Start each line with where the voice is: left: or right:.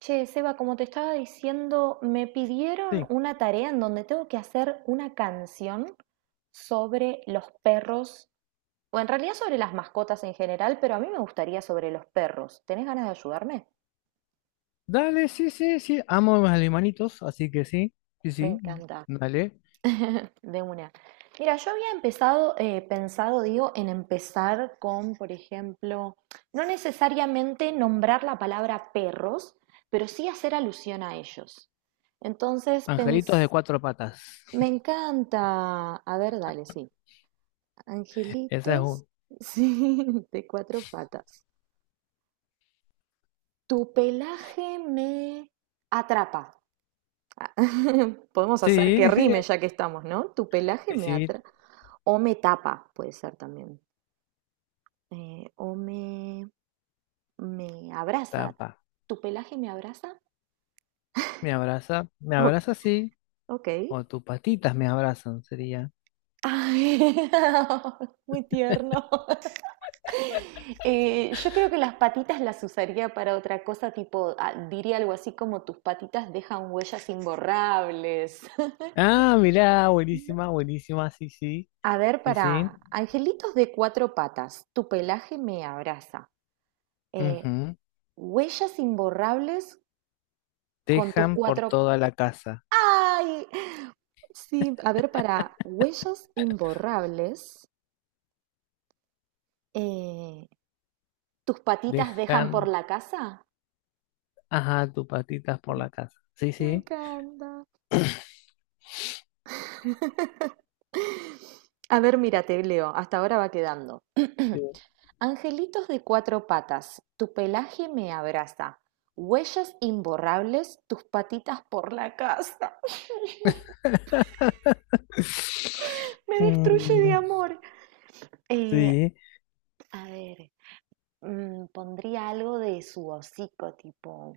right: Che, Seba, como te estaba diciendo, me pidieron
left: Sí,
right: una tarea en donde tengo que hacer una canción sobre los perros, o en realidad sobre las mascotas en general, pero a mí me gustaría sobre los perros. ¿Tenés ganas de ayudarme?
left: dale, sí, sí, sí. Amo a mis alemanitos, así que sí, sí,
right: Me
left: sí,
right: encanta.
left: dale.
right: De una. Mira, yo había empezado, pensado, digo, en empezar con, por ejemplo, no necesariamente nombrar la palabra perros, pero sí hacer alusión a ellos. Entonces,
left: Angelitos de cuatro patas.
right: me encanta. A ver, dale, sí.
left: Esa es
right: Angelitos,
left: un.
right: sí, de cuatro patas. Tu pelaje me atrapa. Ah, podemos hacer
left: Sí,
right: que rime ya que estamos, ¿no? Tu pelaje me
left: sí,
right: atrapa. O me tapa, puede ser también. O me abraza.
left: tapa.
right: ¿Tu pelaje me abraza?
left: Me
right: Ok.
left: abraza, sí.
right: Ok.
left: O tus patitas me abrazan, sería.
right: Ay, muy tierno. Yo creo que las patitas las usaría para otra cosa, tipo, ah, diría algo así como tus patitas dejan huellas imborrables.
left: Ah, mirá, buenísima, buenísima, sí, sí,
right: A ver,
left: sí, sí.
right: para angelitos de cuatro patas, tu pelaje me abraza. Eh,
left: Ujú.
right: Huellas imborrables con tus
left: Dejan por
right: cuatro...
left: toda la casa.
right: ¡Ay! Sí, a ver, para huellas imborrables, eh, ¿tus patitas dejan por
left: Dejan,
right: la casa?
left: ajá, tus patitas por la casa. Sí,
right: Me
left: sí.
right: encanta.
left: Sí.
right: A ver, mira, te leo, hasta ahora va quedando. Angelitos de cuatro patas, tu pelaje me abraza. Huellas imborrables, tus patitas por la casa. Me destruye de
left: Mm,
right: amor. Eh,
left: sí,
right: a ver, mm, pondría algo de su hocico, tipo,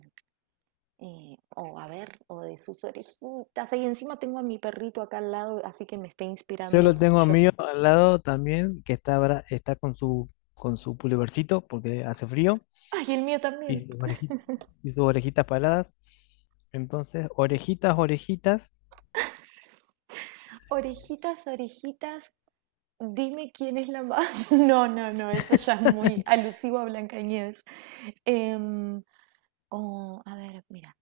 right: o a ver, o de sus orejitas. Y encima tengo a mi perrito acá al lado, así que me está
left: yo
right: inspirando
left: lo tengo a
right: mucho.
left: mí al lado también, que está, está con su pulovercito porque hace frío
right: Ay, el mío
left: y
right: también.
left: y sus orejitas paladas. Entonces, orejitas, orejitas.
right: Orejitas, orejitas, dime quién es la más. No, no, no, eso ya es muy alusivo a Blancanieves. Em, oh, a ver, mira.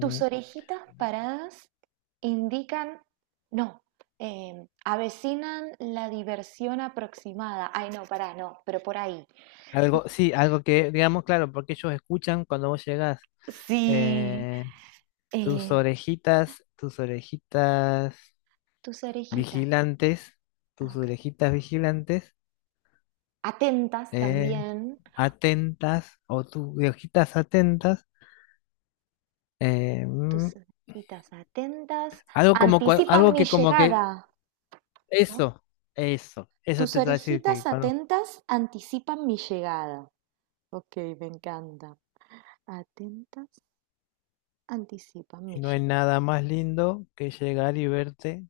right: Tus orejitas paradas indican. No, avecinan la diversión aproximada. Ay, no, pará, no, pero por ahí.
left: algo, sí, algo que, digamos, claro, porque ellos escuchan cuando vos llegás.
right: Sí.
left: eh, Tus
right: eh,
left: orejitas, tus orejitas
right: Tus orejitas.
left: vigilantes,
right: Ah,
left: tus
right: ok.
left: orejitas vigilantes,
right: Atentas
left: eh,
right: también.
left: atentas o tus orejitas atentas, eh,
right: Tus
left: mm,
right: orejitas atentas
left: algo como
right: anticipan
left: algo
right: mi
left: que como que
right: llegada. ¿No?
left: eso, eso
right: Tus
left: te va a decir que
right: orejitas
left: cuando...
right: atentas anticipan mi llegada. Ok, me encanta. Atentas anticipan
left: y
right: mi
left: no hay
right: llegada.
left: nada más lindo que llegar y verte,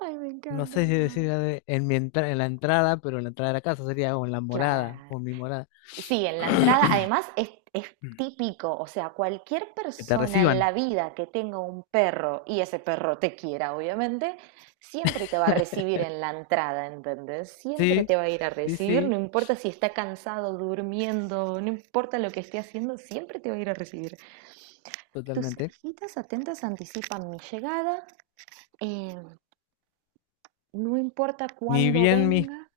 right: Ay, me
left: no
right: encanta.
left: sé si decir en en la entrada, pero en la entrada de la casa sería o en la morada
right: Claro.
left: o en mi morada,
right: Sí, en la entrada, además es típico, o sea, cualquier
left: que te
right: persona en
left: reciban.
right: la vida que tenga un perro y ese perro te quiera, obviamente, siempre te va a recibir en la entrada, ¿entendés? Siempre
left: Sí,
right: te va a ir a
left: sí,
right: recibir,
left: sí,
right: no importa si está cansado, durmiendo, no importa lo que esté haciendo, siempre te va a ir a recibir. Tus
left: totalmente.
right: orejitas atentas anticipan mi llegada. eh, no importa
left: Ni
right: cuándo
left: bien mis
right: venga.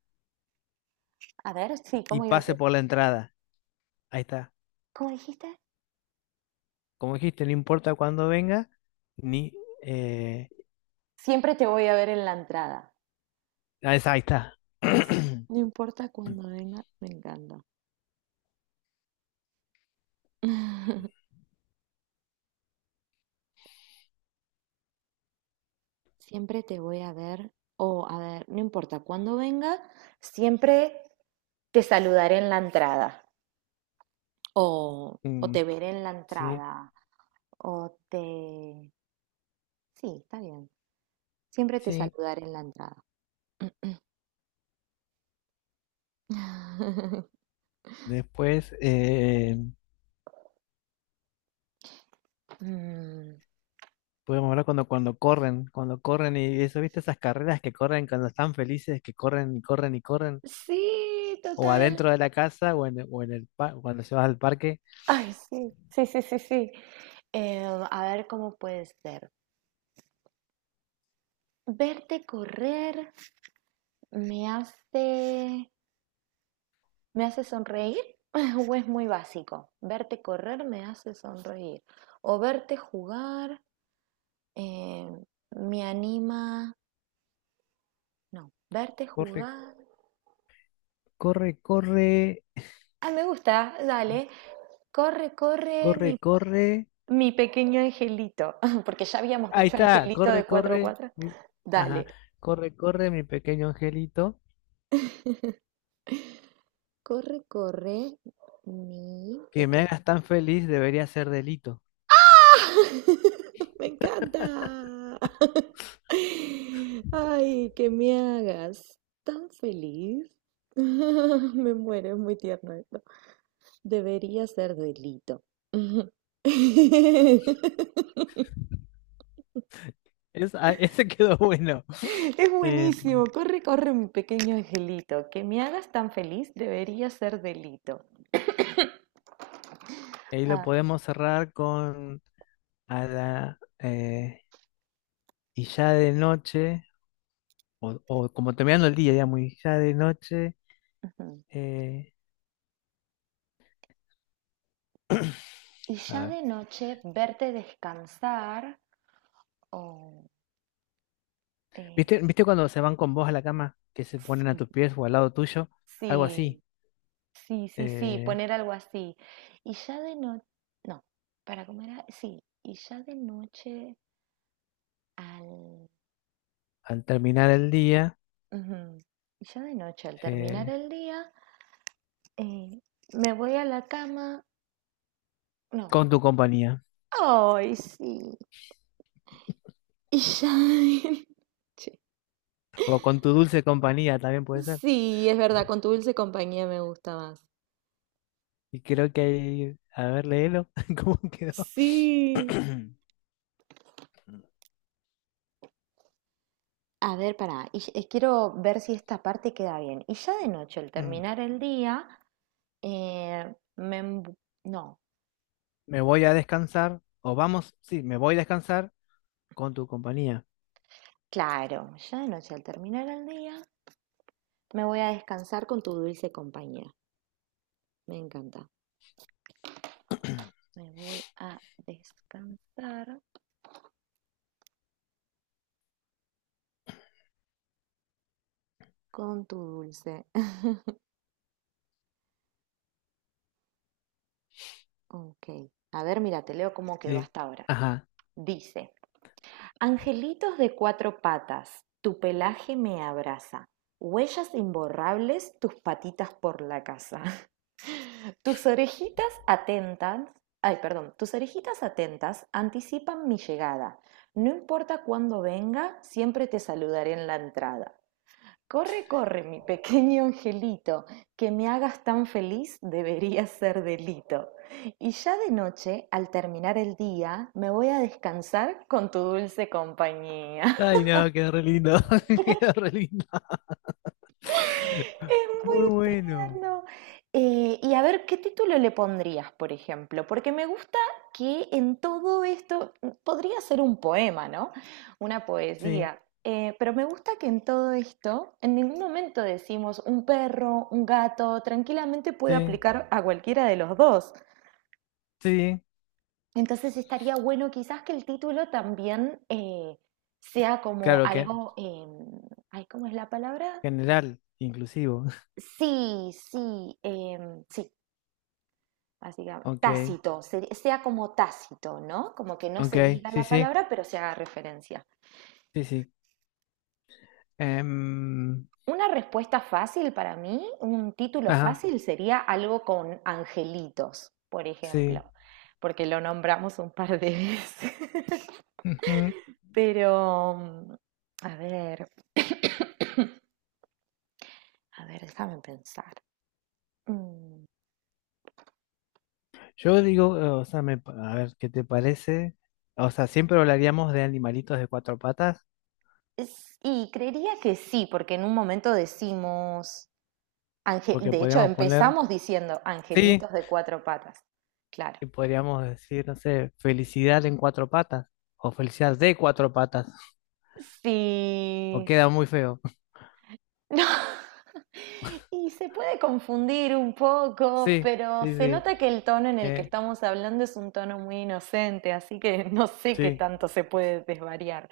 right: A ver, sí,
left: y
right: ¿cómo ibas a
left: pase
right: decir?
left: por la entrada. Ahí está.
right: ¿Cómo dijiste?
left: Como dijiste, no importa cuándo venga, ni... Eh,
right: Siempre te voy a ver en la entrada.
left: ah, esa, ahí está.
right: No importa cuándo venga, me encanta. Siempre te voy a ver. O, a ver, no importa cuándo venga, siempre te saludaré en la entrada. O te
left: Mm,
right: veré en la
left: sí,
right: entrada. O te... Sí, está bien. Siempre te
left: sí.
right: saludaré en la entrada.
left: Después
right: Mm,
left: podemos hablar cuando, cuando corren y eso, ¿viste? Esas carreras que corren cuando están felices, que corren y corren y corren,
right: sí,
left: o
right: total.
left: adentro de la casa o en el cuando se va al parque.
right: Ay, sí, sí, sí, sí, sí. A ver cómo puede ser. Verte correr me hace, me hace sonreír o es muy básico. Verte correr me hace sonreír. O verte jugar eh, me anima. No, verte
left: Corre,
right: jugar.
left: corre, corre,
right: Ah, me gusta, dale. Corre, corre,
left: corre,
right: mi
left: corre.
right: mi pequeño angelito, porque ya habíamos
left: Ahí
right: dicho
left: está,
right: angelito
left: corre,
right: de cuatro a
left: corre,
right: cuatro.
left: mi... Ajá,
right: Dale.
left: corre, corre, mi pequeño angelito.
right: Corre, corre, mi
left: Que me
right: pequeño.
left: hagas tan feliz debería ser delito.
right: Me encanta. Ay, que me hagas tan feliz. Me muero, es muy tierno esto. Debería ser delito.
left: Es, ah, ese quedó bueno.
right: Es
left: Eh,
right: buenísimo. Corre, corre, mi pequeño angelito. Que me hagas tan feliz debería ser delito.
left: Ahí lo
right: Ay,
left: podemos cerrar con a la y ya de noche, o como terminando el día, digamos, y ya de noche.
right: ujú.
left: eh,
right: Y
left: a
right: ya
left: ver.
right: de noche verte descansar o eh,
left: ¿Viste, viste cuando se van con vos a la cama, que se ponen a tus pies o al lado tuyo? Algo
right: sí,
left: así.
right: sí, sí, sí,
left: eh,
right: poner algo así. Y ya de noche, no, para comer, a- sí, y ya de noche al,
left: Al terminar el día,
right: ujú, y ya de noche al terminar
left: eh,
right: el día, eh, me voy a la cama, no,
left: con tu compañía.
right: ay, sí, y ya de noche.
left: O con tu dulce compañía también puede ser.
right: Sí, es verdad, con tu dulce compañía me gusta más.
left: Y creo que hay a ver, léelo, ¿cómo quedó?
right: Sí. A ver, pará, y quiero ver si esta parte queda bien. Y ya de noche, al terminar el día, me... embu- No,
left: Me voy a descansar, o vamos, sí, me voy a descansar con tu compañía.
right: claro, ya de noche, al terminar el día, me voy a descansar con tu dulce compañía. Me encanta. Me voy a descansar con tu dulce. Ok. A ver, mira, te leo cómo quedó
left: Sí.
right: hasta ahora.
left: Ajá.
right: Dice, angelitos de cuatro patas, tu pelaje me abraza. Huellas imborrables, tus patitas por la casa. Tus orejitas atentas, ay, perdón, tus orejitas atentas anticipan mi llegada. No importa cuándo venga, siempre te saludaré en la entrada. Corre, corre, mi pequeño angelito, que me hagas tan feliz debería ser delito. Y ya de noche, al terminar el día, me voy a descansar con tu dulce compañía.
left: Ay, no, quedó re lindo. Quedó re lindo.
right: Es
left: Muy
right: muy
left: bueno.
right: tierno. Y a ver, ¿qué título le pondrías, por ejemplo? Porque me gusta que en todo esto podría ser un poema, ¿no? Una
left: Sí,
right: poesía. Pero me gusta que en todo esto, en ningún momento decimos un perro, un gato, tranquilamente puede
left: sí,
right: aplicar a cualquiera de los dos.
left: sí.
right: Entonces estaría bueno quizás que el título también sea como
left: Claro que
right: algo, ay, ¿cómo es la palabra?
left: general, inclusivo.
right: Sí, sí, em, sí, así que
left: Ok,
right: tácito, ser- sea como tácito, ¿no? Como que no
left: ok,
right: se diga
left: sí,
right: la
left: sí,
right: palabra, pero se haga referencia.
left: sí, sí. Em,
right: Una respuesta fácil para mí, un título
left: ajá,
right: fácil sería algo con angelitos, por
left: sí.
right: ejemplo, porque lo nombramos un par de veces.
left: Ujú.
right: Pero, mm, a ver, a ver, déjame pensar. Mm,
left: Yo digo, o sea, a ver, ¿qué te parece? O sea, siempre hablaríamos de animalitos de cuatro patas.
right: es- y creería que sí, porque en un momento decimos ange-
left: Porque
right: de hecho,
left: podríamos poner,
right: empezamos diciendo
left: sí,
right: angelitos de cuatro patas. Claro.
left: y podríamos decir, no sé, felicidad en cuatro patas, o felicidad de cuatro patas, o
right: Sí.
left: queda muy feo.
right: No. Y se puede confundir un poco,
left: Sí,
right: pero
left: sí,
right: se
left: sí,
right: nota que el tono en el que
left: eh,
right: estamos hablando es un tono muy inocente, así que no sé qué
left: sí,
right: tanto se puede desvariar.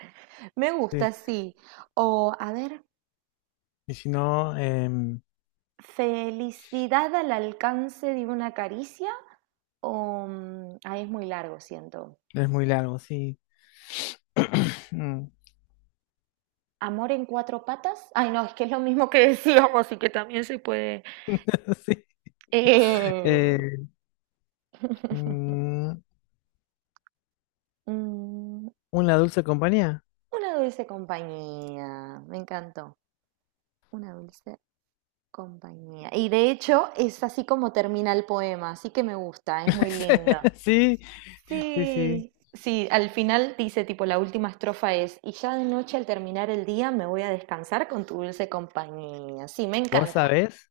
right: Me
left: sí.
right: gusta, sí. O, a ver,
left: Y si no, em,
right: felicidad al alcance de una caricia, o mm, ah, es muy largo, siento.
left: es muy largo, sí. Mm,
right: Amor en cuatro patas. Ay, no, es que es lo mismo que decíamos y que también se puede.
left: sí.
right: Eh,
left: Eh, mm,
right: mm,
left: una dulce compañía.
right: una dulce compañía. Me encantó. Una dulce compañía. Y de hecho es así como termina el poema, así que me gusta, es muy linda.
left: Sí, sí, sí.
right: Sí. Sí, al final dice tipo la última estrofa es, y ya de noche al terminar el día me voy a descansar con tu dulce compañía. Sí, me
left: ¿Vos
right: encanta.
left: sabés?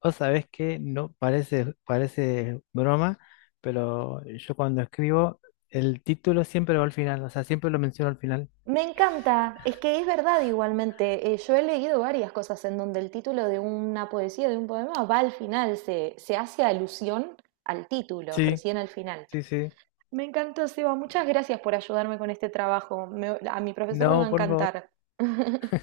left: O sabes que no parece, parece broma, pero yo cuando escribo, el título siempre va al final, o sea, siempre lo menciono al final.
right: Me encanta, es que es verdad igualmente. Yo he leído varias cosas en donde el título de una poesía, de un poema, va al final, se hace alusión al título,
left: Sí,
right: recién al final.
left: sí, sí.
right: Me encantó, Seba, muchas gracias por ayudarme con este trabajo. Me- a mi profesor le va
left: No,
right: a
left: por favor.
right: encantar.